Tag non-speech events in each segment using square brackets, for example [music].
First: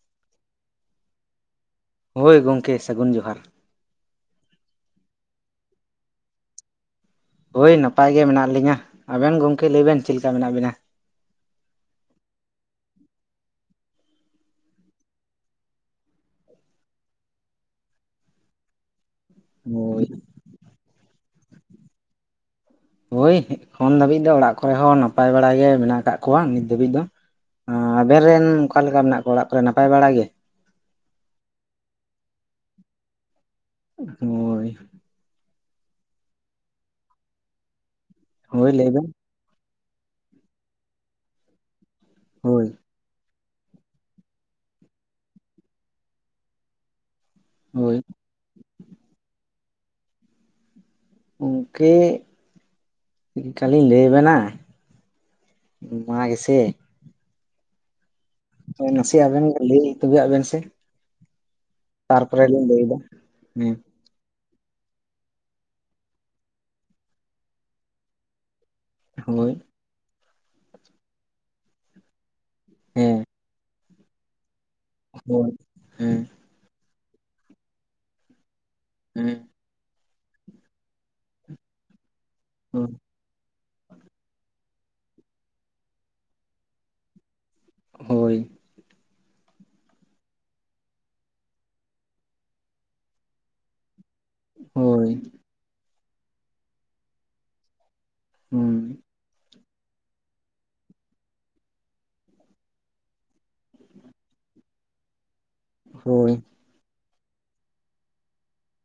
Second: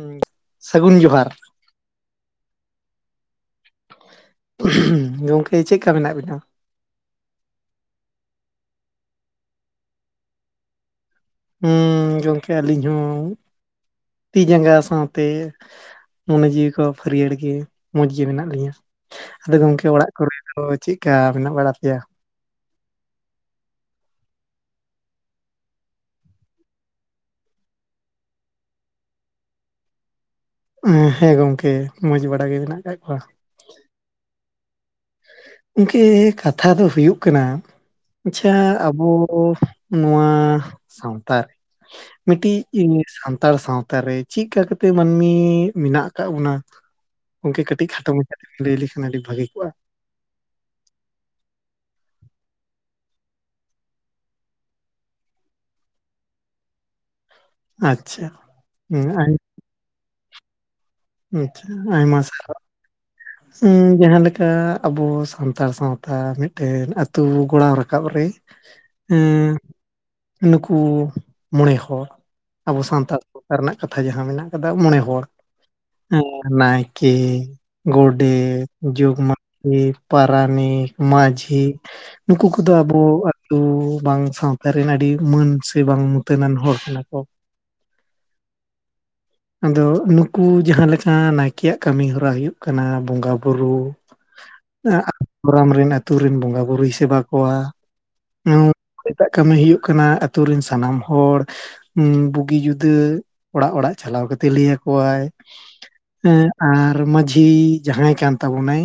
ᱩᱢ, ᱥᱟᱹᱜᱩᱱ ᱡᱚᱦᱟᱨ ᱾ ᱦᱳᱭ ᱜᱚᱢᱠᱮ, ᱥᱟᱹᱜᱩᱱ ᱡᱚᱦᱟᱨ ᱾ ᱦᱩᱜᱪᱷᱩᱢ, ᱜᱚᱝᱠᱮ ᱪᱮᱫᱠᱟ ᱢᱮᱱᱟᱜ ᱵᱤᱱᱟ? ᱦᱳᱭ ᱱᱟᱯᱟᱭ ᱜᱮ ᱢᱮᱱᱟᱜ ᱞᱤᱧᱟᱹ ᱾ ᱟᱵᱮᱱ ᱜᱚᱝᱠᱮ ᱞᱟᱹᱭ ᱵᱮᱱ ᱪᱮᱫ ᱞᱮᱠᱟ ᱢᱮᱱᱟᱜ ᱵᱮᱱᱟ? ᱦᱩᱸ, ᱜᱚᱝᱠᱮ ᱟᱹᱞᱤᱧ ᱦᱚᱸ ᱛᱤ ᱡᱟᱸᱜᱟ ᱥᱟᱶᱛᱮ ᱾ ᱢᱚᱱᱮ ᱡᱤᱣᱤ ᱠᱚ ᱦᱟᱹᱨᱭᱟᱹᱲ ᱜᱮ ᱢᱚᱡᱽ ᱜᱮ ᱢᱮᱱᱟᱜ ᱞᱤᱧᱟᱹ ᱾ ᱟᱫᱚ ᱜᱚᱝᱠᱮ ᱦᱳᱭ ᱚᱲᱟᱜ ᱠᱚᱨᱮ ᱫᱚ ᱪᱮᱫ ᱠᱟ ᱢᱮᱱᱟᱜ ᱵᱟᱲᱟ ᱯᱮᱭᱟ? ᱦᱳᱭ ᱱᱤᱛᱚᱜ ᱫᱷᱟᱹᱵᱤᱡ ᱫᱚ ᱚᱲᱟᱜ ᱠᱚᱨᱮ ᱦᱚᱸ ᱱᱟᱯᱟᱭ ᱵᱟᱲᱟ ᱜᱮ ᱢᱮᱱᱟᱜ ᱟᱠᱟᱫ ᱠᱚᱣᱟ ᱱᱤᱛ ᱫᱷᱟᱹᱵᱤᱡ ᱫᱚ ᱾ ᱦᱚᱸ ᱟᱵᱮᱱ ᱨᱮᱱ ᱚᱠᱟᱞᱮ ᱞᱮᱠᱟ ᱢᱮᱱᱟᱜ ᱠᱚᱣᱟ? ᱚᱲᱟᱜ ᱠᱚᱨᱮ ᱱᱟᱯᱟᱭ ᱵᱟᱲᱟ ᱜᱮ? ᱦᱮᱸ, ᱜᱚᱝᱠᱮ ᱢᱚᱸᱡᱽ ᱵᱟᱲᱟ ᱜᱮ ᱢᱮᱱᱟᱜ ᱟᱠᱟᱫ ᱠᱚᱣᱟ ᱾ ᱳ [unintelligible] ᱜᱚᱝᱠᱮ ᱠᱟᱛᱷᱟ ᱫᱚ ᱦᱩᱭᱩᱜ ᱠᱟᱱᱟ, ᱟᱪᱪᱷᱟ, ᱦᱳᱭ ᱞᱟᱹᱭ ᱟᱵᱚ ᱵᱮᱱ ᱱᱚᱣᱟ ᱥᱟᱶᱛᱟ ᱨᱮ ᱦᱳᱭ ᱢᱤᱫᱴᱤᱡ [unintelligible] ᱥᱟᱱᱛᱟᱲ ᱥᱟᱶᱛᱟ ᱨᱮ ᱪᱮᱫ ᱞᱮᱠᱟ ᱠᱟᱛᱮ ᱢᱟᱹᱱᱢᱤ ᱢᱮᱱᱟᱜ ᱟᱠᱟᱫ ᱵᱚᱱᱟ? ᱜᱚᱝᱠᱮ ᱠᱟᱹᱴᱤᱡ ᱦᱳᱭ ᱠᱷᱟᱴᱚ ᱢᱟᱪᱷᱟ ᱞᱟᱹᱭ ᱞᱮᱠᱷᱟᱱ ᱟᱹᱰᱤ ᱵᱷᱟᱹᱜᱤ ᱠᱚᱜᱼᱟ ᱾ ᱜᱚᱝᱠᱮ ᱪᱮᱫᱠᱟᱞᱤᱧ ᱞᱟᱹᱭ ᱟᱵᱮᱱᱟ? ᱚᱱᱟ ᱜᱮ ᱥᱮ ᱟᱪᱪᱷᱟ ᱾ ᱱᱟᱥᱮ ᱟᱵᱮᱱ ᱜᱮ ᱞᱟᱹᱭ ᱛᱚᱵᱱ ᱵᱮᱱ ᱥᱮ ᱾ ᱟᱪᱪᱷᱟ, ᱟᱭᱢᱟ ᱥᱟᱨᱦᱟᱣ ᱾ ᱞᱟᱹᱭᱮᱫᱟ ᱾ ᱦᱩᱸ ᱡᱟᱦᱟᱸ ᱞᱮᱠᱟ ᱪᱮᱠᱟ ᱟᱵᱚ ᱥᱟᱱᱛᱟᱲ ᱥᱟᱶᱛᱟ ᱢᱤᱫᱴᱮᱱ ᱟᱹᱛᱩ ᱜᱚᱲᱟᱣ ᱨᱟᱠᱟᱵ ᱨᱮ, ᱦᱳᱭ ᱮᱸ ᱱᱩᱠᱩ ᱢᱚᱸᱬᱮ ᱦᱚᱲ, ᱟᱵᱚ ᱥᱟᱱᱛᱟᱲ ᱦᱮᱸ ᱥᱟᱶᱛᱟ ᱨᱮᱱᱟᱜ ᱠᱟᱛᱷᱟ ᱡᱟᱦᱟᱸ ᱢᱮᱱᱟᱜ ᱟᱠᱟᱫᱟ ᱢᱚᱸᱬᱮ ᱦᱚᱲ ᱦᱳᱭ ᱦᱮᱸ ᱾ ᱱᱟᱭᱠᱮ, ᱜᱚᱰᱮᱛ ᱡᱚᱜᱽ ᱦᱮᱸ ᱢᱟᱹᱡᱷᱤ, ᱯᱟᱨᱟᱱᱤᱠ, ᱢᱟᱹᱡᱷᱤ ᱱᱩᱠᱩ ᱠᱚᱫᱚ ᱦᱳᱭ ᱟᱵᱚ ᱩᱸ ᱵᱟᱝ ᱥᱟᱶᱛᱟ ᱨᱮᱱ ᱟᱹᱰᱤ ᱢᱟᱹᱱ ᱥᱮ ᱵᱟᱝ ᱢᱩᱛᱟᱹᱱᱟᱱ ᱦᱚᱲ ᱠᱟᱱᱟ ᱠᱚ ᱦᱳᱭ ᱟᱫᱚ ᱩᱱᱠᱩ ᱡᱟᱦᱟᱸ ᱞᱮᱠᱟ ᱱᱟᱭᱠᱮᱭᱟᱜ ᱠᱟᱹᱢᱤ ᱦᱚᱨᱟ ᱦᱩᱭᱩᱜ ᱠᱟᱱᱟ ᱵᱚᱸᱜᱟ ᱵᱩᱨᱩ ᱟᱸ ᱦᱳᱭ ᱟᱠ ᱜᱚᱨᱟᱢ ᱨᱮᱱ ᱟᱛᱹᱩ ᱨᱮᱱ ᱵᱚᱸᱜᱟ ᱵᱩᱨᱩᱭ ᱥᱮᱵᱟ ᱠᱚᱣᱟ ᱮᱴᱟᱜ ᱠᱟᱹᱢᱤ ᱦᱩᱭᱩᱜ ᱠᱟᱱᱟ ᱟᱛ ᱛᱩ ᱨᱮᱱ ᱥᱟᱱᱟᱢ ᱦᱚᱲ ᱩᱸ ᱵᱩᱜᱤ ᱡᱩᱫᱟᱹ ᱚᱲᱟᱜ ᱚᱲᱟᱜ ᱪᱟᱞᱟᱣ ᱠᱟᱛᱮ ᱞᱟᱹᱭ ᱟᱠᱚᱣᱟᱭ ᱮᱸ ᱟᱨ ᱢᱟᱹᱡᱷᱤ ᱡᱟᱦᱟᱸᱭ ᱠᱟᱱ ᱛᱟᱵᱚᱱᱟᱭ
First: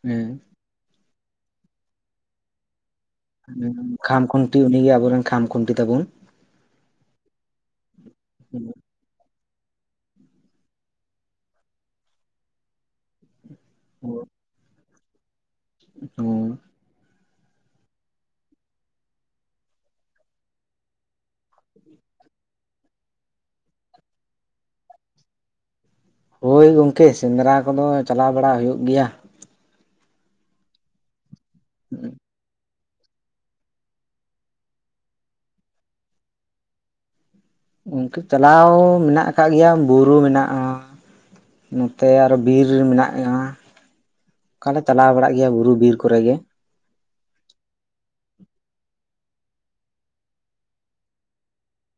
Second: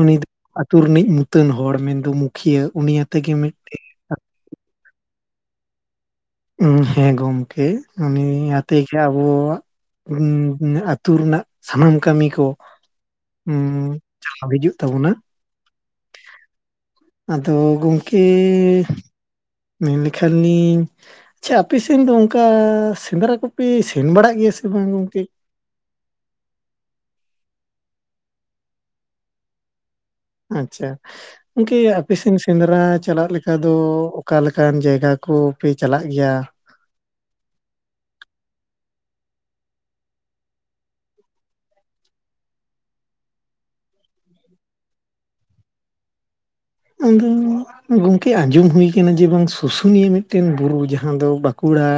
ᱩᱱᱤ ᱫᱚ ᱦᱮᱸ ᱟᱛᱩ ᱨᱤᱱᱤᱡ ᱢᱩᱛᱟᱹᱱ ᱦᱚᱲ ᱢᱮᱱ ᱫᱚ ᱢᱩᱠᱷᱤᱭᱟᱹ ᱩᱱᱤ ᱟᱛᱮ ᱜᱮ ᱢᱤᱫ ᱠᱷᱟᱢ ᱠᱷᱩᱱᱴᱤ ᱩᱱᱤᱜᱮ ᱟᱵᱚᱨᱮᱱ ᱠᱷᱟᱢ ᱠᱷᱩᱱᱴᱤ ᱛᱟᱵᱩᱱ ᱾ ᱩᱸ ᱦᱮᱸ ᱜᱚᱢᱠᱮ ᱩᱱᱤ ᱟᱛᱮ ᱪᱮ ᱟᱵᱚ ᱩᱸ ᱟᱛᱹᱩ ᱨᱮᱱᱟᱜ ᱥᱟᱱᱟᱢ ᱠᱟᱹᱢᱤ ᱠᱚ ᱦᱩᱸ ᱪᱷᱟᱣ ᱦᱤᱡᱩᱜ ᱛᱟᱵᱚᱱᱟ [unintelligible] ᱟᱫᱚ ᱜᱚᱝᱠᱮ ᱢᱮᱱ ᱞᱮᱠᱷᱟᱱ ᱞᱤᱧ ᱟᱪᱪᱷᱟ ᱟᱯᱮ ᱥᱮᱱ ᱫᱚ ᱚᱱᱠᱟ ᱥᱮᱸᱫᱽᱨᱟ ᱠᱚᱯᱮ ᱥᱮᱱ ᱵᱟᱲᱟᱜ ᱜᱮᱭᱟ ᱥᱮ ᱵᱟᱝ ᱜᱚᱝᱠᱮ? ᱦᱳᱭ ᱜᱚᱝᱠᱮ ᱥᱮᱸᱫᱽᱨᱟ ᱠᱚᱫᱚ ᱪᱟᱞᱟᱣ ᱵᱟᱲᱟ ᱦᱩᱭᱩᱜ ᱜᱮᱭᱟ᱾ ᱟᱪᱪᱷᱟ ᱜᱚᱝᱠᱮ ᱟᱯᱮ ᱥᱮᱱ ᱥᱮ ᱥᱮᱸᱫᱽᱨᱟ ᱪᱟᱞᱟᱜ ᱞᱮᱠᱟ ᱫᱚ ᱚᱠᱟ ᱞᱮᱠᱟᱱ ᱡᱟᱭᱜᱟ ᱠᱚᱯᱮ ᱪᱟᱞᱟᱜ ᱜᱮᱭᱟ? ᱜᱚᱝᱠᱮ ᱪᱟᱞᱟᱣ ᱢᱮᱱᱟᱜ ᱟᱠᱟᱜ ᱜᱮᱭᱟ ᱵᱩᱨᱩ ᱢᱮᱱᱟᱜ-ᱟ᱾ ᱱᱚᱛᱮ ᱟᱨᱚ ᱵᱤᱨ ᱨᱮ ᱢᱮᱱᱟᱜ-ᱟ ᱚᱠᱟᱞᱮ ᱪᱟᱞᱟᱣ ᱵᱟᱲᱟᱜ ᱜᱮᱭᱟ ᱵᱩᱨᱩ ᱵᱤᱨ ᱠᱚᱨᱮ ᱜᱮ ᱟᱸᱫᱚ [unintelligible] ᱜᱚᱝᱠᱮ ᱟᱸᱡᱚᱢ ᱦᱩᱭ ᱟᱠᱟᱱᱟ ᱡᱮ ᱵᱟᱝ ᱥᱩᱥᱩᱱᱤᱭᱟᱹ ᱢᱤᱫᱴᱮᱱ ᱵᱩᱨᱩ ᱡᱟᱦᱟᱸ ᱫᱚ ᱵᱟᱸᱠᱩᱲᱟ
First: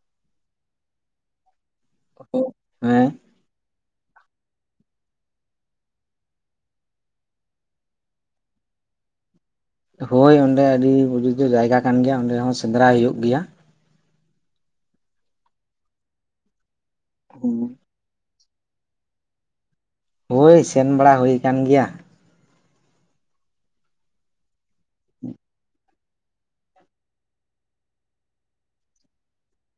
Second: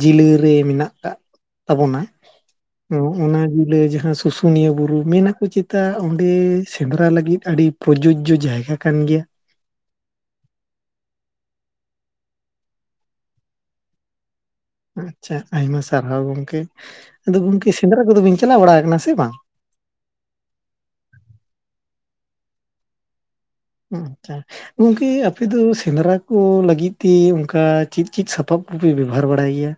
ᱡᱮᱞᱟᱹ ᱨᱮ ᱢᱮᱱᱟᱜ ᱠᱟᱜ ᱛᱟᱵᱚᱱᱟ ᱦᱮᱸ ᱚᱱᱟ ᱡᱤᱞᱟᱹ ᱡᱟᱦᱟᱸ ᱥᱩ ᱥᱩᱥᱩᱱᱤᱭᱟᱹ ᱵᱩᱨᱩ ᱢᱮᱱᱟ ᱠᱚ ᱪᱮᱫᱟ ᱚᱸᱰᱮ ᱥᱮᱸᱫᱽᱨᱟ ᱞᱟᱹᱜᱤᱫ ᱟᱹᱰᱤ ᱯᱨᱚᱡᱳᱡᱚ ᱡᱳᱡ ᱡᱟᱭᱜᱟ ᱠᱟᱱ ᱜᱮᱭᱟ ᱦᱳᱭ ᱚᱸᱰᱮ ᱟᱹᱰᱤ ᱯᱨᱩᱡᱩᱡᱚ ᱡᱟᱭᱜᱟ ᱠᱟᱱ ᱜᱮᱭᱟ ᱚᱸᱰᱮ ᱦᱚᱸ ᱥᱮᱸᱫᱽᱨᱟᱭ ᱦᱩᱭᱩᱜ ᱜᱮᱭᱟ ᱟᱪᱪᱷᱟ ᱟᱭᱢᱟ ᱥᱟᱨᱦᱟᱣ ᱜᱚᱝᱠᱮ ᱟᱫᱚ ᱜᱚᱝᱠᱮ ᱥᱮᱸᱫᱽᱨᱟ ᱠᱚᱫᱚ ᱵᱤᱱ ᱪᱟᱞᱟᱣ ᱵᱟᱲᱟ ᱟᱠᱟᱱᱟ ᱥᱮ ᱵᱟᱝ? ᱦᱳᱭ ᱥᱮᱱ ᱵᱟᱲᱟ ᱦᱩᱭ ᱟᱠᱟᱱ ᱜᱮᱭᱟ᱾ ᱟᱪᱪᱷᱟ ᱜᱚᱝᱠᱮ ᱟᱯᱮ ᱫᱚ ᱥᱮᱸᱫᱽᱨᱟ ᱠᱚ ᱞᱟᱹᱜᱤᱫ ᱛᱮ ᱚᱱᱠᱟ ᱪᱮᱫ ᱪᱮᱫ ᱥᱟᱯᱟᱵᱽ ᱠᱚᱯᱮ ᱵᱮᱵᱚᱦᱟᱨ ᱵᱟᱲᱟᱭ ᱜᱮᱭᱟ?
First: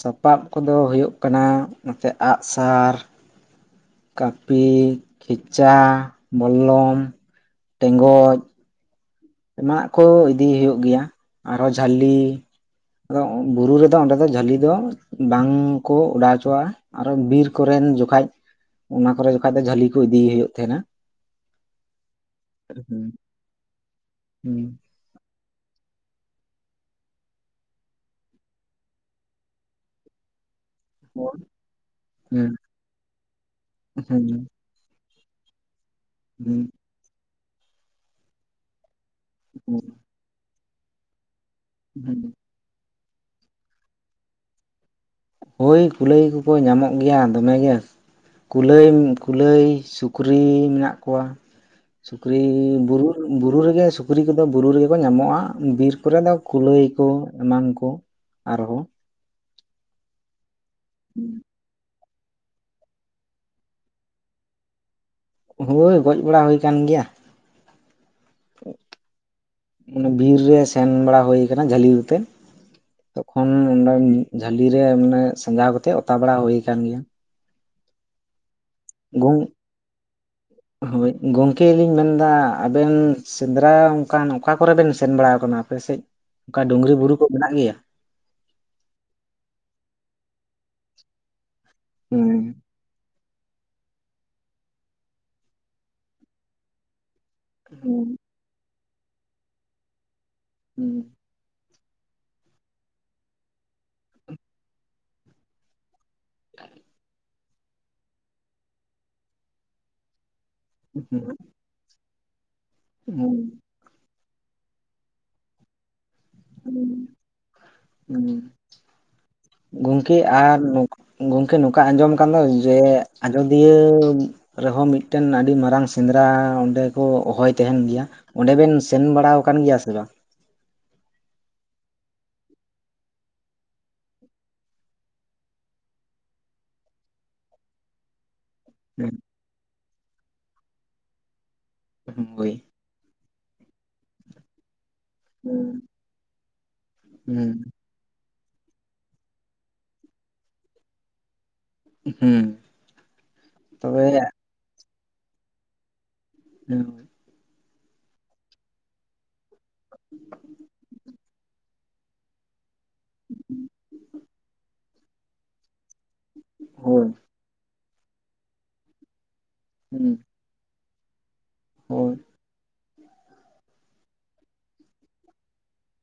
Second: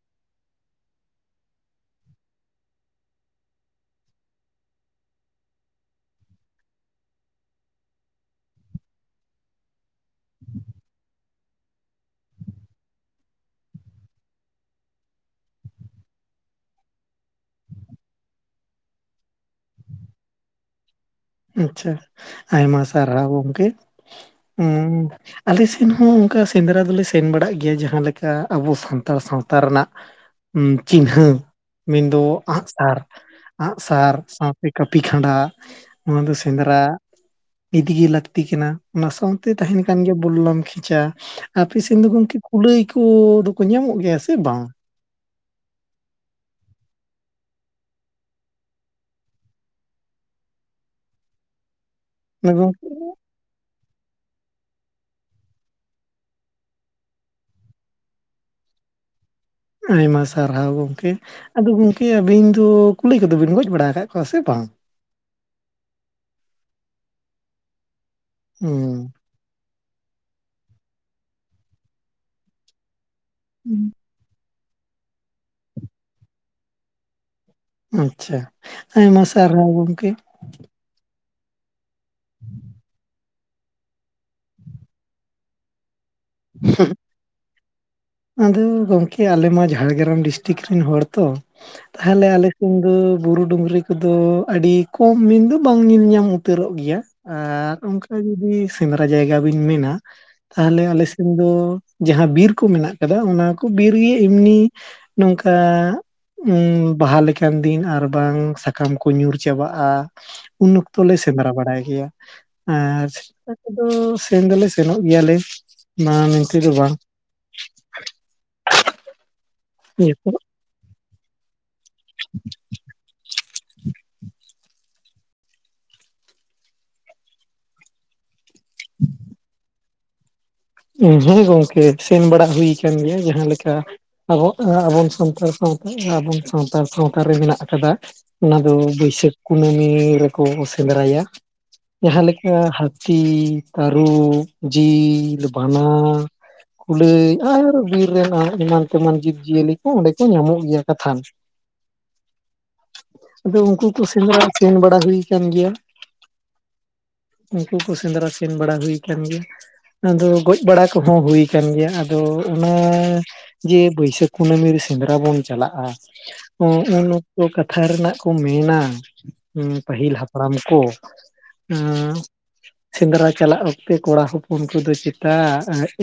ᱥᱟᱯᱟᱵᱽ ᱠᱚᱫᱚ ᱦᱩᱭᱩᱜ ᱠᱟᱱᱟ ᱱᱚᱛᱮ ᱟᱸᱜ-ᱥᱟᱨ ᱠᱟᱹᱯᱤ ᱠᱷᱮᱪᱟ ᱵᱚᱞᱞᱚᱢ ᱴᱮᱸᱜᱚᱡ ᱮᱢᱟᱜ ᱠᱚ ᱤᱫᱤ ᱦᱩᱭᱩᱜ ᱜᱮᱭᱟ ᱟᱨᱚ ᱡᱷᱟᱹᱞᱤ ᱟᱫᱚ ᱵᱩᱨᱩ ᱨᱮᱫᱚ ᱚᱸᱰᱮ ᱫᱚ ᱡᱷᱟᱹᱞᱤ ᱫᱚ ᱵᱟᱝ ᱠᱚ ᱚᱰᱟᱣ ᱦᱚᱪᱚᱣᱟᱜ-ᱟ ᱟᱨᱚ ᱵᱤᱨ ᱠᱚ ᱨᱮᱱ ᱡᱚᱠᱷᱟᱡ ᱚᱱᱟ ᱠᱚᱨᱮ ᱡᱚᱠᱷᱟᱡ ᱫᱚ ᱡᱷᱟᱹᱞᱤ ᱠᱚ ᱤᱫᱤᱭᱮ ᱦᱩᱭᱩᱜ ᱛᱟᱦᱮᱸᱱᱟ᱾ ᱟᱪᱪᱷᱟ ᱟᱭᱢᱟ ᱥᱟᱨᱦᱟᱣ ᱜᱚᱝᱠᱮ ᱦᱩᱸ ᱩᱸ ᱟᱞᱮ ᱥᱮᱱ ᱦᱚᱸ ᱚᱱᱠᱟ ᱥᱮᱸᱫᱽᱨᱟ ᱫᱚᱞᱮ ᱥᱮᱱ ᱵᱟᱲᱟᱜ ᱜᱮᱭᱟ ᱡᱟᱦᱟᱸ ᱞᱮᱠᱟ ᱟᱵᱚ ᱥᱟᱱᱛᱟᱲ ᱥᱟᱶᱛᱟ ᱨᱮᱱᱟᱜ ᱪᱤᱱᱦᱟᱹ ᱢᱮᱱᱫᱚ ᱦᱩᱸ ᱟᱸᱜ-ᱥᱟᱨ ᱟᱸᱜ-ᱥᱟᱨ ᱦᱩᱸ ᱥᱟᱶ ᱥᱮ ᱠᱟᱹᱯᱤ ᱠᱷᱟᱸᱰᱟ ᱚᱱᱟ ᱫᱚ ᱥᱮᱸᱫᱽᱨᱟ ᱤᱫᱤ ᱜᱤ ᱞᱟᱹᱠᱛᱤ ᱠᱟᱱᱟ ᱚᱱᱟ ᱥᱟᱣ ᱛᱮ ᱦᱩᱸ ᱛᱟᱦᱮᱸᱱ ᱠᱟᱱ ᱜᱮᱭᱟ ᱵᱩᱞᱞᱚᱢ ᱠᱷᱮᱪᱟ ᱟᱯᱮ ᱥᱮᱱ ᱫᱚ ᱦᱩᱸ ᱜᱚᱝᱠᱮ ᱠᱩᱞᱟᱹᱭ ᱠᱩ ᱫᱚᱠᱚ ᱧᱟᱢᱚᱜ ᱜᱮᱭᱟ ᱥᱮ ᱵᱟᱝ? ᱦᱳᱭ ᱠᱩᱞᱟᱹᱭ ᱠᱚᱠᱚ ᱧᱟᱢᱚᱜ ᱜᱮᱭᱟ ᱫᱚᱢᱮ ᱜᱮ ᱠᱩᱞᱟᱹᱭ ᱠᱩᱞᱟᱹᱭ ᱥᱩᱠᱨᱤ ᱢᱮᱱᱟᱜ ᱠᱚᱣᱟ ᱥᱩᱠᱨᱤ ᱚᱱᱟ ᱜᱚᱝᱠᱮ ᱵᱩᱨᱩᱫ ᱵᱩᱨᱩ ᱨᱮᱜᱮ ᱥᱩᱠᱨᱤ ᱠᱚᱫᱚ ᱵᱩᱨᱩ ᱨᱮᱜᱮ ᱠᱚ ᱧᱟᱢᱚᱜ-ᱟ ᱵᱤᱨ ᱠᱚᱨᱮ ᱫᱚ ᱠᱩᱞᱟᱹᱭ ᱠᱚ ᱮᱢᱟᱱ ᱠᱚ ᱟᱨᱦᱚᱸ ᱟᱭᱢᱟ ᱥᱟᱨᱦᱟᱣ ᱜᱚᱝᱠᱮ, ᱟᱫᱚ ᱜᱚᱝᱠᱮ ᱟᱹᱵᱤᱱ ᱫᱚ ᱠᱩᱞᱟᱹᱭ ᱠᱚᱫᱚ ᱵᱤᱱ ᱜᱚᱡ ᱵᱟᱲᱟ ᱟᱠᱟᱫ ᱠᱚᱣᱟ ᱥᱮ ᱵᱟᱝ? ᱦᱳᱭ ᱜᱚᱡ ᱵᱟᱲᱟ ᱦᱩᱭ ᱟᱠᱟᱱ ᱜᱮᱭᱟ᱾ ᱦᱩᱸ ᱢᱟᱱᱮ ᱵᱤᱨ ᱨᱮ ᱥᱮᱱ ᱵᱟᱲᱟ ᱦᱩᱭ ᱟᱠᱟᱱᱟ ᱡᱷᱟᱹᱞᱤ ᱟᱛᱮᱛ ᱛᱚᱠᱷᱚᱱ ᱦᱩᱸ ᱚᱸᱰᱮ ᱡᱷᱟᱹᱞᱤ ᱨᱮ ᱢᱟᱱᱮ ᱥᱟᱡᱟᱣ ᱠᱟᱛᱮᱜ ᱚᱛᱟ ᱵᱟᱲᱟ ᱦᱩᱭ ᱟᱠᱟᱱ ᱜᱮᱭᱟ᱾ ᱟᱪᱪᱷᱟ ᱟᱭᱢᱟ ᱜᱚᱝ ᱥᱟᱨᱦᱟᱣ ᱜᱚᱝᱠᱮ᱾ ᱦᱳᱭ ᱜᱚᱢᱠᱮ ᱞᱤᱧ ᱢᱮᱱᱫᱟ ᱟᱵᱮᱱ᱾ ᱥᱮᱸᱫᱽᱨᱟ ᱚᱱᱠᱟᱱ ᱚᱠᱟ ᱠᱚᱨᱮ ᱵᱮᱱ ᱥᱮᱱ ᱵᱟᱲᱟ ᱟᱠᱟᱱᱟ? ᱟᱯᱮᱥᱮᱫ, ᱚᱱᱠᱟ ᱰᱩᱝᱨᱤ ᱵᱩᱨᱩ ᱠᱚ ᱢᱮᱱᱟᱜ ᱜᱮᱭᱟ? ᱟᱫᱚ ᱜᱚᱝᱠᱮ ᱟᱞᱮᱢᱟ ᱡᱷᱟᱲᱜᱨᱟᱢ ᱰᱤᱥᱴᱤᱠ ᱨᱮᱱ ᱦᱚᱲ ᱛᱚ, ᱛᱟᱦᱚᱞᱮ ᱟᱞᱮ ᱦᱮᱸ ᱥᱮᱱ ᱫᱚ ᱵᱩᱨᱩ ᱰᱩᱝᱨᱤ ᱠᱚᱫᱚ ᱟᱹᱰᱤ ᱠᱚᱢ ᱢᱮᱱ ᱫᱚ ᱵᱟᱝ ᱧᱮᱞ ᱧᱟᱢ ᱩᱛᱟᱹᱨᱚᱜ ᱜᱮᱭᱟ ᱟᱨ ᱚᱱᱠᱟ ᱡᱩᱫᱤ ᱥᱮᱸᱫᱽᱨᱟ ᱡᱟᱭᱜᱟ ᱵᱤᱱ ᱢᱮᱱᱟ ᱛᱟᱦᱚᱞᱮ ᱟᱞᱮ ᱥᱮᱫ ᱫᱚ ᱡᱟᱦᱟᱸ ᱵᱤᱨ ᱠᱚ ᱢᱮᱱᱟᱜ ᱟᱠᱟᱫᱟ ᱚᱱᱟ ᱠᱚ ᱵᱤᱨ ᱜᱮ ᱤᱢᱱᱤ ᱱᱚᱝᱠᱟ ᱵᱟᱦᱟ ᱞᱮᱠᱟᱱ ᱫᱤᱱ, ᱟᱨᱵᱟᱝ ᱥᱟᱠᱟᱢ ᱠᱚ ᱧᱩᱨ ᱪᱟᱵᱟᱜ-ᱟ᱾ ᱩᱱ ᱚᱠᱛᱚ ᱞᱮ ᱥᱮᱸᱫᱽᱨᱟ ᱵᱟᱲᱟᱭ ᱜᱮᱭᱟ᱾ ᱟᱨ ᱚᱠᱟ ᱠᱚᱫᱚ ᱥᱮᱱ ᱫᱚᱞᱮ ᱥᱮᱱᱚᱜ ᱜᱮᱭᱟᱞᱮ ᱚᱱᱟ ᱢᱮᱱᱛᱮ ᱫᱚ ᱵᱟᱝ᱾ ᱩᱢ ᱜᱚᱢᱠᱮ ᱟᱨ ᱜᱚᱢᱠᱮ ᱱᱚᱝᱠᱟ ᱟᱸᱡᱚᱢ ᱠᱟᱱ ᱫᱚ ᱡᱮ, ᱟᱡᱚᱫᱤᱭᱟᱹ ᱨᱮᱦᱚᱸ ᱢᱤᱫᱴᱮᱱ ᱟᱹᱰᱤ ᱢᱟᱨᱟᱝ ᱥᱮᱸᱫᱽᱨᱟ, ᱚᱸᱰᱮ ᱠᱚ ᱦᱚᱦᱚᱭ ᱛᱟᱦᱮᱱ ᱜᱮᱭᱟ ᱚᱸᱰᱮ ᱵᱮᱱ ᱥᱮᱱ ᱵᱟᱲᱟ ᱟᱠᱟᱱ ᱜᱮᱭᱟ ᱥᱮ ᱵᱟᱝ? ᱦᱮᱸ ᱜᱚᱝᱠᱮ ᱥᱮᱱ ᱵᱟᱲᱟ ᱦᱩᱭ ᱟᱠᱟᱱ ᱜᱮᱭᱟ ᱡᱟᱦᱟᱸ ᱞᱮᱠᱟ᱾ ᱟᱵᱚᱜ ᱟᱵᱚᱱ ᱥᱟᱱᱛᱟᱲ ᱥᱟᱶᱛᱟ ᱟᱵᱚᱱ ᱥᱟᱱᱛᱟᱲ ᱥᱟᱶᱛᱟ ᱨᱮ ᱢᱮᱱᱟᱜ ᱟᱠᱟᱫᱟ᱾ ᱚᱱᱟ ᱫᱚ ᱵᱟᱹᱭᱥᱟᱹᱠᱷ ᱠᱩᱱᱟᱹᱢᱤ ᱨᱮᱠᱚ ᱥᱮᱸᱫᱽᱨᱟᱭᱟ, ᱡᱟᱦᱟᱸ ᱦᱳᱭ ᱞᱮᱠᱟ ᱦᱟᱠ ᱦᱟᱹᱛᱤ, ᱛᱟᱹᱨᱩᱵᱽ, ᱡᱤ ᱵᱟᱱᱟ, ᱦᱩᱸ ᱠᱩᱞᱟᱹᱭ ᱟᱨ ᱵᱤᱨ ᱮᱢᱟᱱ ᱛᱮᱢᱟᱱ ᱡᱤᱵᱽ ᱡᱤᱭᱟᱹᱞᱤ ᱠᱚ ᱚᱸᱰᱮ ᱠᱚ ᱧᱟᱢᱚᱜ ᱜᱮᱭᱟ, ᱠᱟᱛᱷᱟᱱ ᱦᱩᱸ ᱟᱫᱚ ᱩᱱᱠᱩ ᱠᱚ ᱛᱚᱵᱮ ᱥᱮᱱ ᱥᱮᱸᱫᱽᱨᱟ ᱥᱮᱱ ᱵᱟᱲᱟ ᱦᱩᱭ ᱠᱟᱱᱟᱱ ᱜᱮᱭᱟ ᱦ ᱩᱱᱠᱩ ᱠᱚ ᱥᱮᱸᱫᱽᱨᱟ ᱥᱮᱱ ᱵᱟᱲᱟ ᱦᱩᱭ ᱟᱠᱟᱱ ᱜᱮᱭᱟ᱾ ᱟᱫᱚ ᱜᱚᱡ ᱵᱟᱲᱟ ᱠᱚᱦᱚᱸ ᱦᱩᱭᱭᱟ ᱟᱠᱟᱱ ᱜᱮᱭᱟ᱾ ᱟᱫᱚ, ᱚᱱᱟ ᱡᱮ ᱵᱟᱹᱭᱥᱟᱹᱠᱷ ᱠᱩᱱᱟᱹᱢᱤ ᱨᱮ ᱥᱮᱸᱫᱽᱨᱟ ᱵᱚᱱ ᱪᱟᱞᱟᱜ-ᱟ, ᱩᱱ ᱦᱳᱭ ᱚᱠᱛᱚ ᱠᱟᱛᱷᱟ ᱨᱮᱱᱟᱜ ᱠᱚ ᱢᱮᱱᱟ᱾ ᱯᱟᱹᱦᱤᱞ ᱦᱟᱯᱲᱟᱢ ᱠᱚ ᱩ ᱦᱳᱭ ᱥᱮᱸᱫᱽᱨᱟ ᱪᱟᱞᱟᱜ ᱚᱠᱛᱮ ᱠᱚᱲᱟ ᱦᱚᱯᱚᱱ ᱠᱚᱫᱚ ᱪᱤᱜ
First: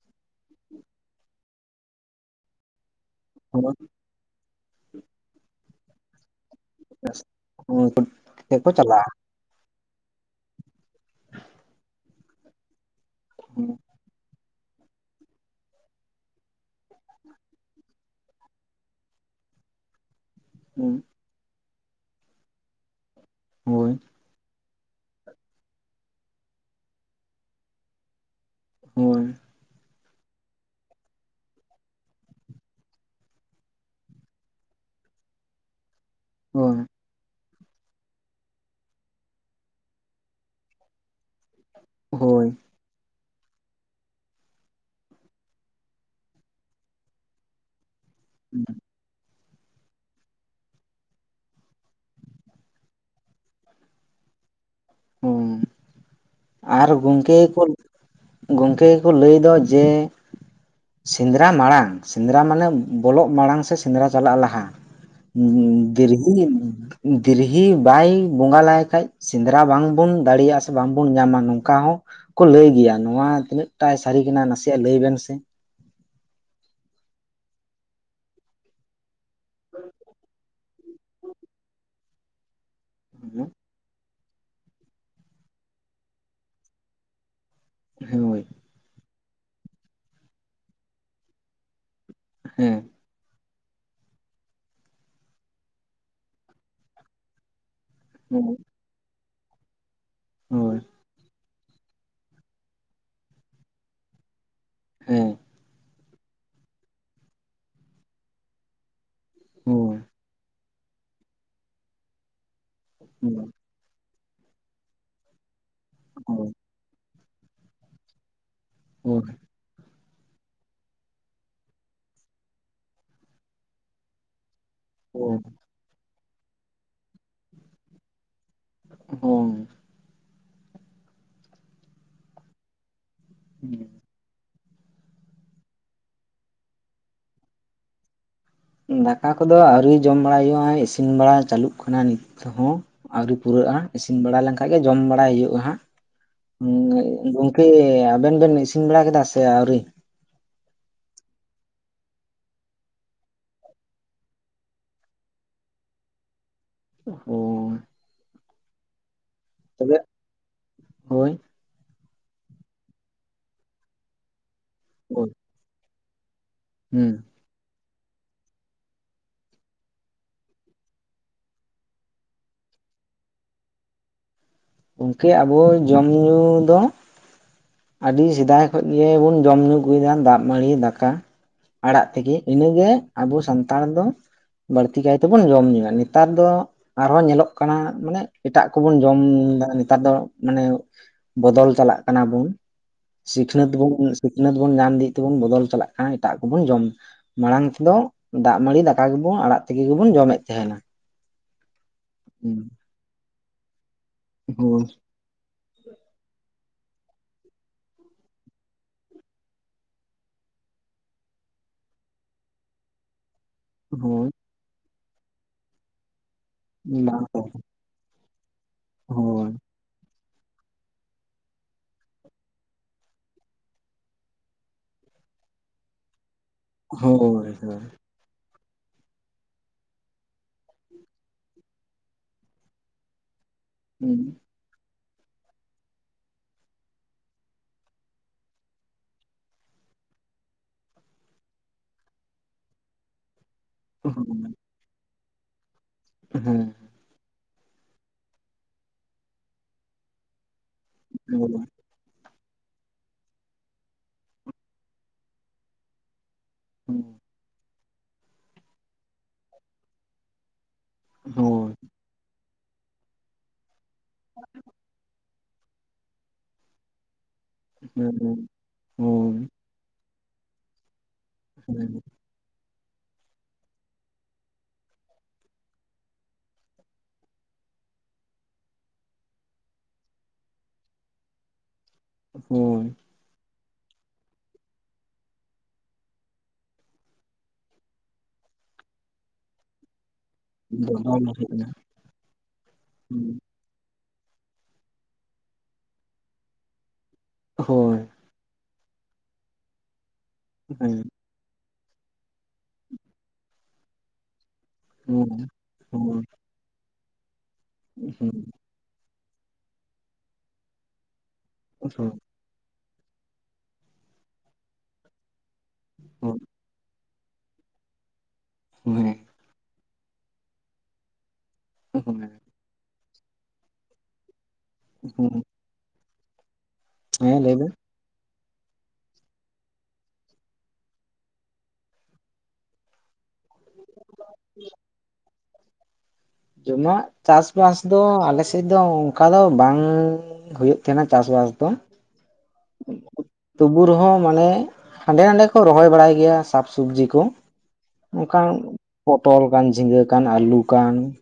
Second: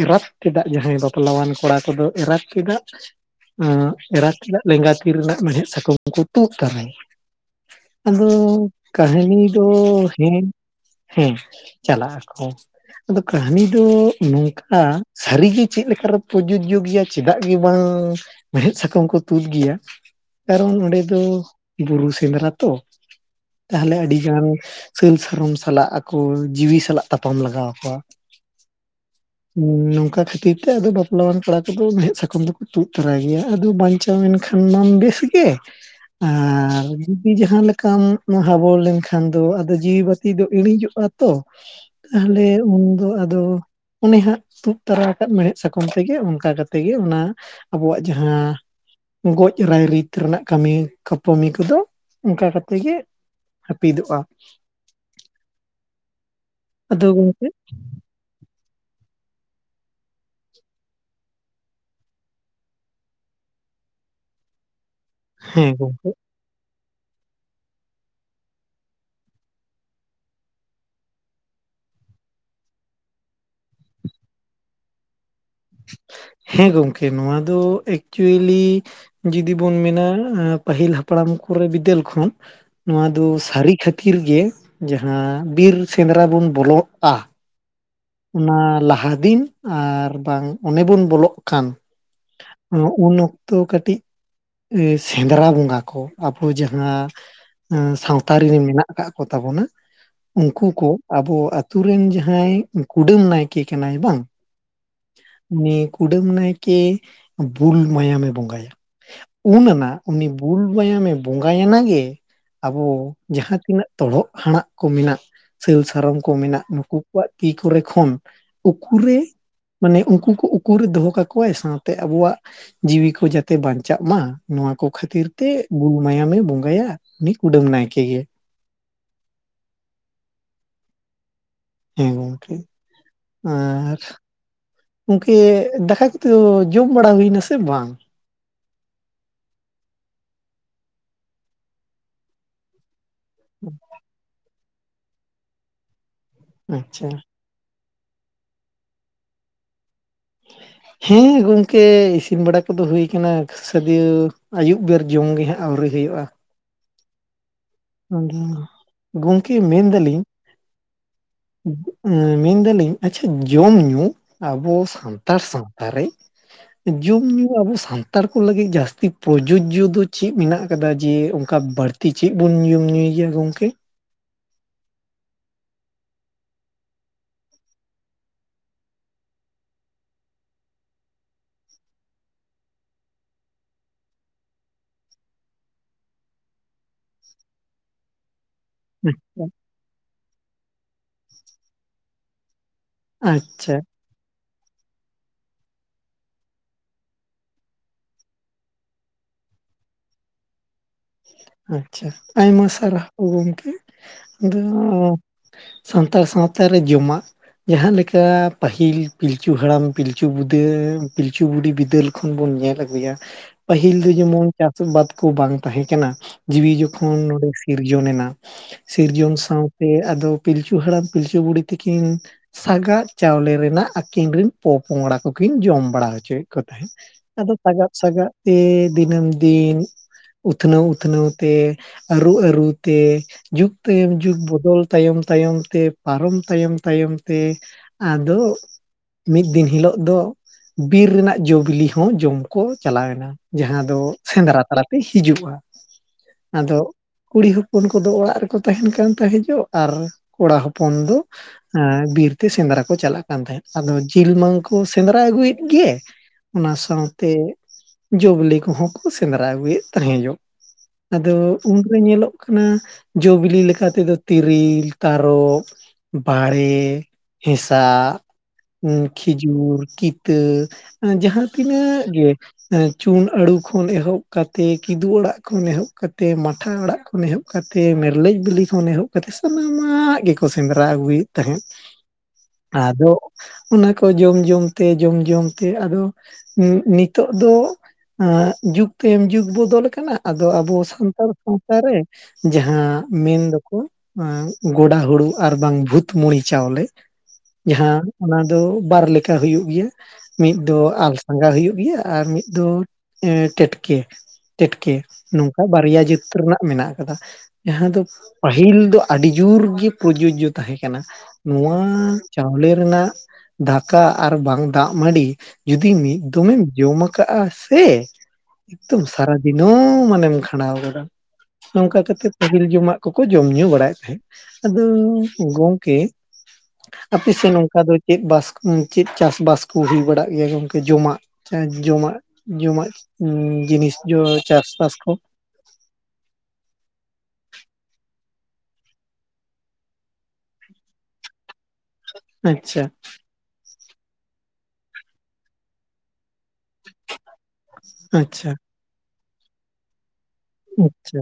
ᱮᱨᱟᱯ ᱪᱮᱫᱟᱜ ᱡᱟᱦᱟᱸᱭ ᱵᱟᱯᱞᱟᱣᱟᱱ ᱠᱚᱲᱟ ᱠᱚᱫᱚ ᱮᱨᱟᱯ ᱪᱮᱫᱟᱜ᱾ ᱮᱨᱟᱛᱟᱜ ᱪᱮᱫᱟᱜ ᱞᱮᱸᱜᱟ ᱛᱤ ᱨᱮᱱᱟᱜ ᱢᱮᱲᱦᱮᱫ ᱥᱟᱠᱟᱢ ᱠᱚ ᱛᱩᱫ ᱛᱟᱨᱟᱭᱟ᱾ ᱦᱳᱭ ᱪᱷᱩᱴᱤ ᱟᱫᱚ ᱛᱮᱠᱚ ᱪᱟᱞᱟᱜᱼᱟ ᱠᱟᱹᱦᱱᱤ ᱦᱮᱸ ᱦᱮᱸ ᱪᱟᱞᱟᱜ ᱟᱠᱚ ᱟᱫᱚ ᱠᱟᱹᱦᱱᱤ ᱫᱚ᱾ ᱱᱚᱝᱠᱟ ᱥᱟᱹᱨᱤᱜᱮ ᱪᱮᱫᱠᱟᱨ ᱯᱨᱚᱡᱳᱡᱡᱚ ᱜᱮᱭᱟ, ᱪᱮᱫᱟᱜ ᱜᱮ ᱵᱟᱝ ᱢᱮᱲᱦᱮᱫ ᱥᱟᱠᱟᱢ ᱠᱚ ᱛᱩᱫ ᱜᱮᱭᱟ᱾ ᱠᱟᱨᱚᱱ ᱦᱳᱭ ᱚᱸᱰᱮ ᱫᱚ, ᱵᱩᱨᱩ ᱥᱮᱸᱫᱽᱨᱟ ᱛᱚ, ᱦᱳᱭ ᱛᱟᱦᱞᱮ ᱟᱹᱰᱤ ᱜᱟᱱ ᱥᱟᱹᱞ ᱥᱟᱨᱚᱢ ᱥᱟᱞᱟᱜ ᱟᱠᱚ, ᱡᱤᱣᱤ ᱥᱟᱞᱟᱜ ᱛᱟᱯᱟᱢ ᱞᱟᱜᱟᱣ ᱟᱠᱚᱣᱟ ᱦᱳᱭ ᱦᱮᱸ ᱱᱚᱝᱠᱟ ᱠᱷᱟᱹᱛᱤᱨ ᱛᱮ ᱟᱫᱚ ᱵᱟᱯᱞᱟᱣᱟᱱ ᱠᱚᱲᱟ ᱠᱚᱫᱚ ᱢᱮᱲᱦᱮᱫ ᱥᱟᱠᱟᱚᱢ ᱫᱚᱠᱚ ᱛᱩᱫ ᱛᱚᱨᱟᱭ ᱜᱮᱭᱟ, ᱟᱫᱚ ᱵᱟᱝ ᱵᱟᱪᱟᱣ ᱮᱱᱠᱷᱟᱱ ᱢᱟᱢ ᱵᱮᱥ ᱜᱮ ᱟᱨ ᱡᱩᱫᱤ ᱡᱟᱦᱟᱸ ᱞᱮᱠᱟᱢ ᱦᱟᱵᱚᱲ ᱞᱮᱱᱠᱷᱟᱱ ᱫᱚ, ᱟᱫᱚ ᱡᱤᱣᱤ ᱵᱟᱹᱛᱤ ᱫᱚ ᱤᱲᱤᱡᱚᱜᱼᱟ᱾ [unintelligible] ᱛᱟᱦᱞᱮ ᱦᱳᱭ ᱩᱱᱫᱚ ᱟᱫᱚ ᱩᱱᱤ ᱦᱟᱸᱜ ᱛᱩᱫ ᱛᱟᱨᱟ ᱟᱠᱟᱫ ᱢᱮᱲᱦᱮᱫ ᱥᱟᱠᱟᱚᱢ ᱛᱮᱜᱮ ᱚᱱᱠᱟ ᱠᱟᱛᱮ ᱜᱮ ᱚᱱᱟ ᱟᱵᱚᱣᱟᱜ ᱡᱟᱦᱟᱸ ᱼᱼ ᱜᱚᱡ ᱨᱟᱭᱨᱤᱛ ᱨᱮᱱᱟᱜ ᱠᱟᱹᱢᱤ ᱠᱟᱹᱯᱢᱤ ᱠᱚᱫᱚ, ᱚᱱᱠᱟ ᱠᱟᱛᱮᱫ ᱜᱮ ᱦᱟᱹᱯᱤᱫᱚᱜᱼᱟ᱾ ᱩᱸ ᱟᱨ ᱜᱚᱝᱠᱮ ᱠᱚ ᱜᱚᱝᱠᱮ ᱜᱮᱠᱚ ᱞᱟᱹᱭ ᱫᱚ ᱡᱮ ᱥᱮᱸᱫᱽᱨᱟ ᱢᱟᱲᱟᱝ᱾ ᱥᱮᱸᱫᱽᱨᱟ ᱢᱟᱱᱮ ᱵᱚᱞᱚᱜ ᱢᱟᱲᱟᱝ ᱥᱮ ᱥᱮᱸᱫᱽᱨᱟ ᱪᱟᱞᱟᱜ ᱞᱟᱦᱟ᱾ ᱦᱮᱸ ᱦᱩᱸᱦᱩᱸᱻ᱾ ᱜᱚᱝᱠᱮ ᱫᱤᱨᱦᱤ, ᱫᱤᱨᱦᱤ ᱵᱟᱭ ᱵᱚᱸᱜᱟ ᱞᱟᱭ ᱠᱷᱟᱡ ᱥᱮᱸᱫᱽ ᱡᱟᱦᱟᱸ ᱵᱟᱝᱵᱚᱱ ᱫᱟᱲᱮᱭᱟᱜᱼᱟ ᱥᱮ ᱵᱟᱝᱵᱚᱱ ᱧᱟᱢᱟ ᱱᱚᱝᱠᱟ ᱦᱚᱸ ᱠᱚ ᱞᱟᱹᱭ ᱜᱮᱭᱟ᱾ ᱱᱚᱣᱟ ᱛᱤᱱᱟᱹᱜ ᱴᱟᱭ ᱥᱟᱹᱨᱤ ᱠᱟᱱᱟ ᱱᱟᱥᱮ ᱞᱟᱹᱭ ᱵᱮᱱ ᱥᱮ᱾ ᱦᱮᱸ ᱜᱚᱢᱠᱮ ᱱᱚᱶᱟ ᱫᱚ ᱮᱠᱪᱩᱭᱮᱞᱤ ᱡᱩᱫᱤ ᱵᱚᱱ ᱢᱮᱱᱟ ᱯᱟᱹᱦᱤᱞ ᱦᱟᱯᱲᱟᱢ ᱠᱚᱨᱮ ᱵᱤᱫᱟᱹᱞ ᱠᱷᱚᱱ ᱱᱚᱣᱟ ᱫᱚ ᱥᱟᱹᱨᱤ ᱠᱷᱟᱹᱛᱤ ᱼᱼ ᱤᱨ ᱜᱮ ᱡᱟᱦᱟᱸ ᱵᱤᱨ ᱥᱮᱸᱫᱽᱨᱟ ᱵᱚᱱ ᱵᱚᱞᱚᱜᱼᱟ ᱦᱳᱭ ᱦᱮᱸ ᱦᱳᱭ ᱚᱱᱟ ᱞᱟᱦᱟ ᱫᱤᱱ, ᱟᱨ ᱵᱟᱝ, ᱚᱱᱮ ᱵᱚᱱ ᱵᱚᱞᱚᱜ ᱠᱷᱟᱱ ᱦᱮᱸ ᱩᱱ [unintelligible] ᱛᱚ ᱠᱟᱹᱴᱤᱡ ᱥᱮᱸᱫᱽᱨᱟ ᱵᱚᱸᱜᱟ ᱠᱚ, ᱟᱠᱚ ᱡᱟᱦᱟᱸ ᱥᱟᱶ ᱼᱼ ᱛᱟᱨᱤ ᱨᱮ ᱢᱮᱱᱟᱜ ᱟᱠᱟᱫ ᱠᱚ ᱛᱟᱵᱚᱱᱟ ᱩᱱᱠᱩ ᱦᱳᱭ ᱠᱚ ᱟᱵᱚ ᱟᱛᱳ ᱨᱮᱱ ᱡᱟᱦᱟᱸᱭ ᱠᱩᱰᱟᱹᱢ ᱱᱟᱭᱠᱮ ᱠᱟᱱᱟᱭ ᱵᱟᱝ? ᱦᱳᱭ ᱩᱱᱤ ᱠᱩᱰᱟᱹᱢ ᱱᱟᱭᱠᱮ ᱵᱩᱞ ᱢᱟᱭᱟᱢᱮ ᱵᱚᱸᱜᱟᱭᱟ᱾ ᱩᱱ ᱟᱱᱟᱜ ᱩᱱᱤ ᱵᱩᱞ ᱢᱟᱭᱟᱢᱮ ᱵᱚᱸᱜᱟᱭᱟᱱᱟ ᱜᱮ ᱟᱵᱚ ᱡᱟᱦᱟᱸ ᱛᱤᱱᱟᱹᱜ ᱛᱚᱨᱦᱚᱜ ᱦᱟᱬᱟᱜ ᱠᱚ ᱢᱮᱱᱟᱜ ᱥᱟᱹᱞ ᱥᱟᱨᱚᱢ ᱠᱚ ᱦᱳᱭ ᱢᱮᱱᱟᱜ ᱱᱩᱠᱩ ᱠᱚᱣᱟᱜ ᱛᱤ ᱠᱚᱨᱮ ᱠᱷᱚᱱ ᱩᱠᱩᱨᱮ, ᱢᱟᱱᱮ ᱩᱱᱠᱩ ᱠᱚ ᱩᱠᱩᱨᱮ ᱫᱚᱦᱚ ᱠᱟᱠᱚᱣᱟᱭ ᱥᱟᱶᱛᱮ ᱟᱵᱚᱣᱟᱜ ᱡᱤᱣᱤ ᱠᱚ ᱡᱟᱛᱮ ᱵᱟᱧᱪᱟᱜ ᱢᱟ ᱱᱚᱣᱟ ᱠᱚ ᱠᱷᱟᱹᱛᱤᱨ ᱦᱳᱭ ᱛᱮ ᱜᱩᱞ ᱢᱟᱭᱟᱢᱮ ᱵᱚᱸᱜᱟᱭᱟ᱾ ᱩᱱᱤ ᱠᱩᱰᱟᱹᱢ ᱱᱟᱭᱠᱮ ᱜᱮ᱾ ᱚᱸ᱾ ᱦᱮᱸ ᱜᱚᱝᱠᱮ ᱟᱨ ᱜᱚᱝᱠᱮ ᱫᱟᱠᱟ ᱠᱩ ᱛᱚ ᱡᱚᱢ ᱵᱟᱲᱟ ᱦᱩᱭᱱᱟ ᱥᱮ ᱵᱟᱝ? ᱫᱟᱠᱟ ᱠᱚᱫᱚ ᱟᱹᱣᱨᱤ ᱡᱚᱢ ᱵᱟᱲᱟ ᱦᱩᱭᱩᱜᱼᱟ᱾ ᱤᱥᱤᱱ ᱵᱟᱲᱟ ᱪᱟᱹᱟᱞᱩᱜ ᱠᱟᱱᱟ ᱱᱤᱛᱦᱚᱸ᱾ ᱟᱹᱣᱨᱤ ᱯᱩᱨᱟᱹᱜᱼᱟ᱾ ᱤᱥᱤᱱ ᱵᱟᱲᱟ ᱞᱮᱱᱠᱷᱟᱡ ᱜᱮ ᱡᱚᱢ ᱵᱟᱲᱟᱭ ᱦᱩᱭᱩᱜᱼᱟ ᱟᱪᱪᱷᱟ ᱦᱟᱸᱜ᱾ [unintelligible] ᱠᱮ ᱟᱵᱮᱱ ᱵᱮᱱ ᱤᱥᱤᱱ ᱵᱟᱲᱟ ᱠᱮᱫᱟ ᱥᱮ ᱟᱹᱣᱨᱤ? ᱦᱮᱸ ᱜᱚᱢᱠᱮ ᱤᱥᱤᱱ ᱵᱟᱲᱟ ᱠᱚᱫᱚ ᱦᱩᱭ ᱟᱠᱟᱱᱟ᱾ ᱥᱟᱹᱫᱤᱭᱟᱹ ᱟᱹᱭᱩᱵ ᱵᱮᱨ ᱡᱚᱢ ᱜᱮ ᱦᱟᱸᱜ ᱟᱹᱣᱨᱤ ᱦᱩᱭᱩᱜᱼᱟ᱾ ᱚᱦᱚᱻ᱾ ᱩᱸᱦᱩᱸ᱾ ᱜᱚᱝᱠᱮ ᱢᱮᱱᱫᱟᱞᱤᱧ ᱦᱳᱭ ᱢᱮᱱᱫᱟᱞᱤᱧ ᱟᱪᱪᱷᱟ ᱡᱚᱢ ᱧᱩ ᱟᱵᱚ ᱦᱳᱭ ᱥᱟᱱᱛᱟᱲ ᱥᱟᱶᱛᱟᱨᱮ ᱦᱩᱸ ᱡᱩᱢ ᱧᱩ ᱟᱵᱚ ᱥᱟᱱᱛᱟᱲ ᱠᱚ ᱞᱟᱹᱜᱤᱫ ᱡᱟᱹᱥᱛᱤ ᱯᱚᱡᱽᱡᱳ ᱡᱚ ᱫᱚ ᱪᱮᱫ ᱢᱮᱱᱟᱜ ᱟᱠᱟᱫᱟ ᱡᱮ ᱚᱱᱠᱟ ᱵᱟᱹᱲᱛᱤ ᱪᱮᱫ ᱵᱚᱱ ᱡᱩᱢ ᱧᱩᱭ ᱜᱮᱭᱟ ᱜᱚᱢᱠᱮ? ᱜᱚᱢᱠᱮ ᱟᱵᱚ ᱡᱚᱢ ᱧᱩ ᱫᱚ ᱟᱹᱰᱤ ᱥᱮᱫᱟᱭ ᱠᱷᱚᱡ ᱜᱮᱵᱚᱱ ᱡᱚᱢ ᱧᱩ ᱟᱹᱜᱩᱭᱮᱫᱟ, ᱫᱟᱜ ᱢᱟᱹᱲᱤ ᱫᱟᱠᱟ᱾ ᱟᱲᱟᱜ ᱛᱮᱜᱮ ᱤᱱᱟᱹ ᱜᱮ ᱟᱵᱚ ᱥᱟᱱᱛᱟᱲ ᱫᱚ᱾ ᱵᱟᱹᱲᱛᱤ ᱠᱟᱭᱛᱮ ᱵᱚᱱ ᱡᱚᱢ ᱧᱩᱭᱟ᱾ ᱱᱮᱛᱟᱨ ᱫᱚ ᱟᱨᱦᱚᱸ ᱧᱮᱞᱚᱜ ᱠᱟᱱᱟ, ᱢᱟᱱᱮ ᱮᱴᱟᱜ ᱠᱚᱵᱚᱱ ᱡᱚᱢ ᱟᱪᱪᱷᱟ ᱮᱫᱟ᱾ ᱱᱮᱛᱟᱨ ᱫᱚ ᱢᱟᱱᱮ ᱵᱚᱫᱚᱞ ᱪᱟᱞᱟᱜ ᱠᱟᱱᱟ ᱵᱚᱱ᱾ ᱥᱤᱠᱷᱱᱟᱹᱛ ᱟᱪᱪᱷᱟ ᱵᱚᱱ ᱥᱤᱠᱷᱱᱟᱹᱛ ᱵᱚᱱ ᱧᱟᱢ ᱤᱫᱤᱭᱮᱫ ᱛᱮᱵᱚᱱ ᱵᱚᱫᱚᱞ ᱪᱟᱞᱟᱜ ᱠᱟᱱᱟ ᱮᱴᱟᱜ ᱠᱚᱵᱚᱱ ᱡᱚᱢ ᱢᱟᱲᱟᱝ ᱛᱮᱫᱚ ᱫᱟᱜ ᱢᱟᱹᱲᱤ ᱫᱟᱠᱟ ᱜᱮᱵᱚᱱ ᱟᱲᱟᱜ ᱛᱮᱜᱤ ᱜᱮᱵᱚᱱ ᱡᱚᱢᱮᱫ ᱛᱟᱦᱮᱱᱟ᱾ ᱟᱪᱪᱷᱟ ᱟᱭᱢᱟ ᱥᱟᱨᱦᱟᱣ ᱜᱚᱝᱠᱮ᱾ ᱫᱚ ᱦᱳᱭ ᱥᱟᱱᱛᱟᱲ ᱥᱟᱶᱛᱟ ᱨᱮ ᱡᱚᱢᱟᱜ ᱡᱟᱦᱟᱸ ᱞᱮᱠᱟ ᱯᱟᱹᱦᱤᱞ ᱯᱤᱞᱪᱩ ᱦᱟᱲᱟᱢ ᱯᱤᱞᱪᱩ ᱵᱩᱫᱟᱹ ᱯᱤᱞᱪᱩ ᱵᱩᱰᱷᱤ ᱵᱤᱫᱟᱹᱞ ᱠᱷᱚᱱ ᱵᱚᱱ ᱧᱮᱞ ᱟᱹᱜᱩᱭᱟ ᱯᱟᱹᱦᱤᱞ ᱫᱚ ᱦᱳᱭ ᱡᱮᱢᱚᱱ ᱪᱟᱥ ᱟᱵᱟᱫ ᱠᱚ ᱵᱟᱝ ᱛᱟᱦᱮᱸ ᱠᱟᱱᱟ ᱡᱤᱣᱤ ᱡᱚᱠᱷᱚᱱ ᱵᱟᱝ ᱱᱚᱰᱮ ᱥᱤᱨᱡᱚᱱ ᱮᱱᱟ ᱥᱤᱨᱡᱚᱱ ᱦᱳᱭ ᱥᱟᱶᱛᱮ ᱟᱫᱚ ᱯᱤᱞᱪᱩ ᱦᱟᱲᱟᱢ ᱯᱤᱞᱪᱩ ᱵᱩᱲᱦᱤ ᱛᱤᱠᱤᱱ ᱥᱟᱜᱟᱫ ᱪᱟᱣᱞᱮ ᱨᱮᱱᱟᱜ ᱟᱹᱠᱤᱱ ᱨᱮᱱ ᱯᱚᱯᱚᱝᱲᱟ ᱠᱚᱠᱤᱱ ᱡᱚᱢ ᱵᱟᱲᱟ ᱦᱚᱪᱚᱭᱮᱫ ᱠᱚᱛᱟᱦᱮᱸᱫ ᱦᱳᱭ ᱟᱫᱚ ᱦᱳᱭ ᱥᱟᱜᱟᱫ ᱥᱟᱜᱟᱫ ᱛᱮ ᱫᱤᱱᱟᱹᱢ ᱫᱤᱱ ᱩᱛᱱᱟᱹᱣ ᱩᱛᱱᱟᱹᱣ ᱛᱮ ᱟᱹᱨᱩ ᱟᱹᱨᱩ ᱛᱮ ᱡᱩᱜᱽ ᱛᱟᱭᱚᱢ ᱦᱮᱸ ᱡᱩᱜᱽ ᱵᱚᱫᱚᱞ ᱛᱟᱭᱚᱢ ᱛᱟᱭᱚᱢ ᱛᱮ ᱯᱟᱨᱚᱢ ᱛᱟᱭᱚᱢ ᱛᱟᱭᱚᱢ ᱛᱮ ᱟᱫᱚ ᱢᱤᱫ ᱫᱤᱱ ᱦᱤᱞᱳᱜ ᱫᱚ ᱵᱤᱨ ᱨᱮᱱᱟᱜ ᱡᱚ ᱵᱤᱞᱤ ᱦᱚᱸ ᱡᱚᱢ ᱠᱚ ᱪᱟᱞᱟᱣᱮᱱᱟ᱾ ᱡᱟᱦᱟ ᱫᱚ ᱦᱳᱭ ᱥᱮᱸᱱᱫᱽᱨᱟ ᱛᱟᱞᱟᱛᱮ ᱦᱤᱡᱩᱜᱼᱟ ᱦᱳᱭ ᱟᱫᱚ᱾ ᱠᱩᱲᱤ ᱦᱚᱯᱚᱱ ᱠᱚᱫᱚ ᱚᱲᱟᱜ ᱨᱮᱠᱚ ᱛᱟᱦᱮᱱ ᱠᱟᱱ ᱛᱟᱦᱮᱸᱱ ᱡᱚᱜ ᱟᱨ ᱠᱚᱲᱟ ᱦᱚᱯᱚᱱ ᱫᱚ ᱚᱸ ᱵᱤᱨ ᱛᱮ ᱥᱮᱸᱱᱫᱽᱨᱟ ᱠᱚ ᱪᱟᱞᱟᱜ ᱠᱟᱱ ᱛᱟᱦᱮᱸᱫ ᱟᱫᱚ ᱡᱤᱞ ᱢᱟᱝ ᱠᱚ ᱥᱮᱸᱱᱫᱽᱨᱟ ᱟᱹᱜᱩᱭᱮᱫ ᱜᱮ ᱚᱱᱟ ᱥᱟᱶᱛᱮ ᱡᱚ ᱵᱤᱞᱤ ᱠᱚᱦᱚᱸ ᱠᱚ ᱥᱮᱸᱱᱫᱽᱨᱟ ᱟᱹᱜᱩᱭᱮᱫ ᱛᱟᱦᱮᱸ ᱡᱚᱜ᱾ ᱟᱫᱚ ᱦᱳᱭ ᱩᱱᱨᱮ ᱧᱮᱞᱚᱜ ᱠᱟᱱᱟ ᱡᱚᱵᱤᱞᱤ ᱞᱮᱠᱟ ᱛᱮᱫᱚ ᱛᱮᱨᱮᱤᱞ ᱛᱟᱨᱚᱵ ᱵᱟᱲᱮ ᱦᱮᱸᱥᱟᱜ ᱦᱳᱭ ᱠᱷᱤᱡᱩᱨ ᱠᱤᱛᱟᱹ ᱡᱟᱦᱟ ᱛᱤᱱᱟᱹᱜ ᱜᱮ ᱪᱩᱱ ᱟᱲᱩ ᱠᱷᱚᱱ ᱮᱦᱚᱵ ᱠᱟᱛᱮ ᱛᱮ ᱠᱤᱫᱩ ᱟᱲᱟᱜ ᱠᱷᱚᱱ ᱮᱦᱚᱵ ᱠᱟᱛᱮ ᱢᱟᱴᱷᱟ ᱟᱲᱟᱜ ᱠᱷᱚᱱ ᱮᱦᱚᱵ ᱠᱟᱛᱮ ᱢᱮᱨᱞᱮᱡ ᱵᱤᱞᱤ ᱠᱷᱚᱱ ᱮᱦᱚᱵ ᱠᱟᱛᱮ ᱥᱟᱱᱟᱢᱟᱜ ᱜᱮᱠᱚ ᱥᱮᱸᱱᱫᱽᱨᱟ ᱟᱹᱜᱩᱭᱮᱫ ᱛᱟᱦᱮᱸᱫ ᱦᱳᱭ ᱟᱫᱚ ᱚᱱᱟ ᱠᱚ ᱡᱚᱢ ᱡᱚᱢ ᱛᱮ ᱡᱚᱢ ᱡᱚᱢ ᱛᱮ ᱟᱫᱚ ᱱᱤᱛᱚᱜ ᱫᱚ ᱟᱸ ᱡᱩᱜᱽ ᱛᱟᱭᱚᱢ ᱡᱩᱜᱽ ᱵᱚᱫᱚᱞ ᱠᱟᱱᱟ ᱟᱫᱚ ᱟᱵᱚ ᱥᱟᱱᱛᱟᱲ ᱥᱟᱶᱛᱟ ᱨᱮ ᱡᱟᱦᱟᱸ ᱢᱮᱱ ᱫᱚ ᱠᱩᱡ ᱟᱝ ᱜᱚᱰᱟ ᱦᱩᱲᱩ ᱟᱨ ᱵᱟᱝ ᱵᱷᱩᱛᱢᱲᱤ ᱪᱟᱣᱞᱮ ᱦᱳᱭ ᱡᱟᱦᱟᱸ ᱦᱳᱭ ᱚᱱᱟ ᱫᱚ ᱵᱟᱨ ᱞᱮᱠᱟ ᱦᱩᱭᱩᱜ ᱜᱮᱭᱟ ᱢᱤᱫᱜ ᱫᱚ ᱟᱞ ᱯᱟᱸᱜᱟᱣ ᱦᱩᱭᱩᱜ ᱜᱮᱭᱟ ᱟᱨ ᱢᱤᱫ ᱫᱚ ᱴᱮᱴᱠᱮ᱾ ᱴᱮᱴᱠᱮ ᱦᱩᱸ ᱱᱚᱝᱠᱟ ᱵᱟᱨᱭᱟ ᱡᱟᱹᱛ ᱦᱩᱸ ᱨᱮᱱᱟᱜ ᱢᱮᱱᱟᱜ ᱟᱠᱟᱫᱟ ᱡᱟᱦᱟᱸ ᱫᱚ ᱦᱩᱸ ᱯᱟᱹᱦᱤᱞ ᱫᱚ ᱟᱹᱰᱤ ᱡᱩᱨᱜᱮ ᱯᱨᱚᱡᱳᱡᱳ ᱛᱟᱦᱮᱸ ᱠᱟᱱᱟ ᱱᱚᱣᱟ ᱦᱩᱸ ᱪᱟᱣᱞᱮ ᱨᱮᱱᱟᱜ ᱫᱟᱠᱟ ᱟᱨ ᱵᱟᱝ ᱫᱟᱜ ᱢᱟᱹᱰᱤ ᱡᱩᱫᱤ ᱢᱤᱫ ᱦᱩᱸ ᱫᱚᱢᱮᱢ ᱡᱚᱢᱟ ᱠᱟᱜᱼᱟ ᱥᱮ ᱦᱮᱸ ᱠᱤᱱᱛᱩ ᱥᱟᱨᱟ ᱫᱤᱱ ᱦᱚᱸ ᱢᱟᱱᱮᱢ ᱠᱷᱟᱸᱰᱟᱣ ᱜᱚᱫᱟ᱾ ᱱᱚᱝᱠᱟ ᱠᱟᱛᱮᱜ ᱦᱮᱸ ᱯᱟᱹᱦᱤᱞ ᱡᱚᱢᱟᱜ ᱠᱚᱠᱚ ᱡᱚᱢ ᱧᱩ ᱵᱟᱲᱟᱭᱮᱫ ᱛᱟᱦᱮᱸᱫ ᱟᱫᱚ ᱦᱩᱸ ᱜᱚᱝᱠᱮ ᱦᱮᱸ ᱟᱯᱮᱥᱮᱫ ᱞᱟᱹᱭ ᱵᱮᱱ ᱱᱚᱸᱠᱟ ᱫᱚ ᱪᱮᱫ ᱵᱟᱥ ᱪᱮᱫ ᱪᱟᱥᱵᱟᱥ ᱠᱚ ᱦᱩᱭ ᱵᱟᱲᱟᱜ ᱜᱮᱭᱟ ᱜᱚᱝᱠᱮ ᱡᱚᱢᱟᱜ? ᱦᱚᱸ ᱡᱚᱢᱟᱜ ᱡᱚᱢᱟᱜ ᱮᱸ ᱡᱤᱱᱤᱥ ᱡᱚ ᱪᱟᱥᱵᱟᱥ ᱠᱚ ᱡᱚᱢᱟᱜ ᱪᱟᱥᱵᱟᱥ ᱫᱚ ᱟᱞᱮᱥᱮᱫ ᱫᱚ ᱚᱱᱠᱟ ᱫᱚ ᱵᱟᱝ ᱦᱩᱭᱩᱜ ᱛᱟᱦᱮᱱᱟ ᱪᱟᱥ ᱵᱟᱥ ᱫᱚ᱾ ᱟᱪᱪᱷᱟ᱾ ᱛᱩᱵᱩ ᱨᱮᱦᱚᱸ ᱢᱟᱱᱮ ᱦᱟᱸᱰᱮ ᱱᱟᱰᱮ ᱠᱚ ᱨᱚᱦᱚᱭ ᱵᱟᱲᱟᱭ ᱜᱮᱭᱟ ᱥᱟᱵ ᱥᱚᱵᱡᱤ ᱠᱚ ᱚᱱᱠᱟᱱ ᱟᱪᱪᱷᱟ, ᱯᱚᱴᱚᱞ ᱠᱟᱱ ᱡᱷᱤᱸᱜᱟᱹ ᱠᱟᱱ ᱟᱹᱞᱩ ᱠᱟᱱ ᱟᱪᱪᱷᱟ᱾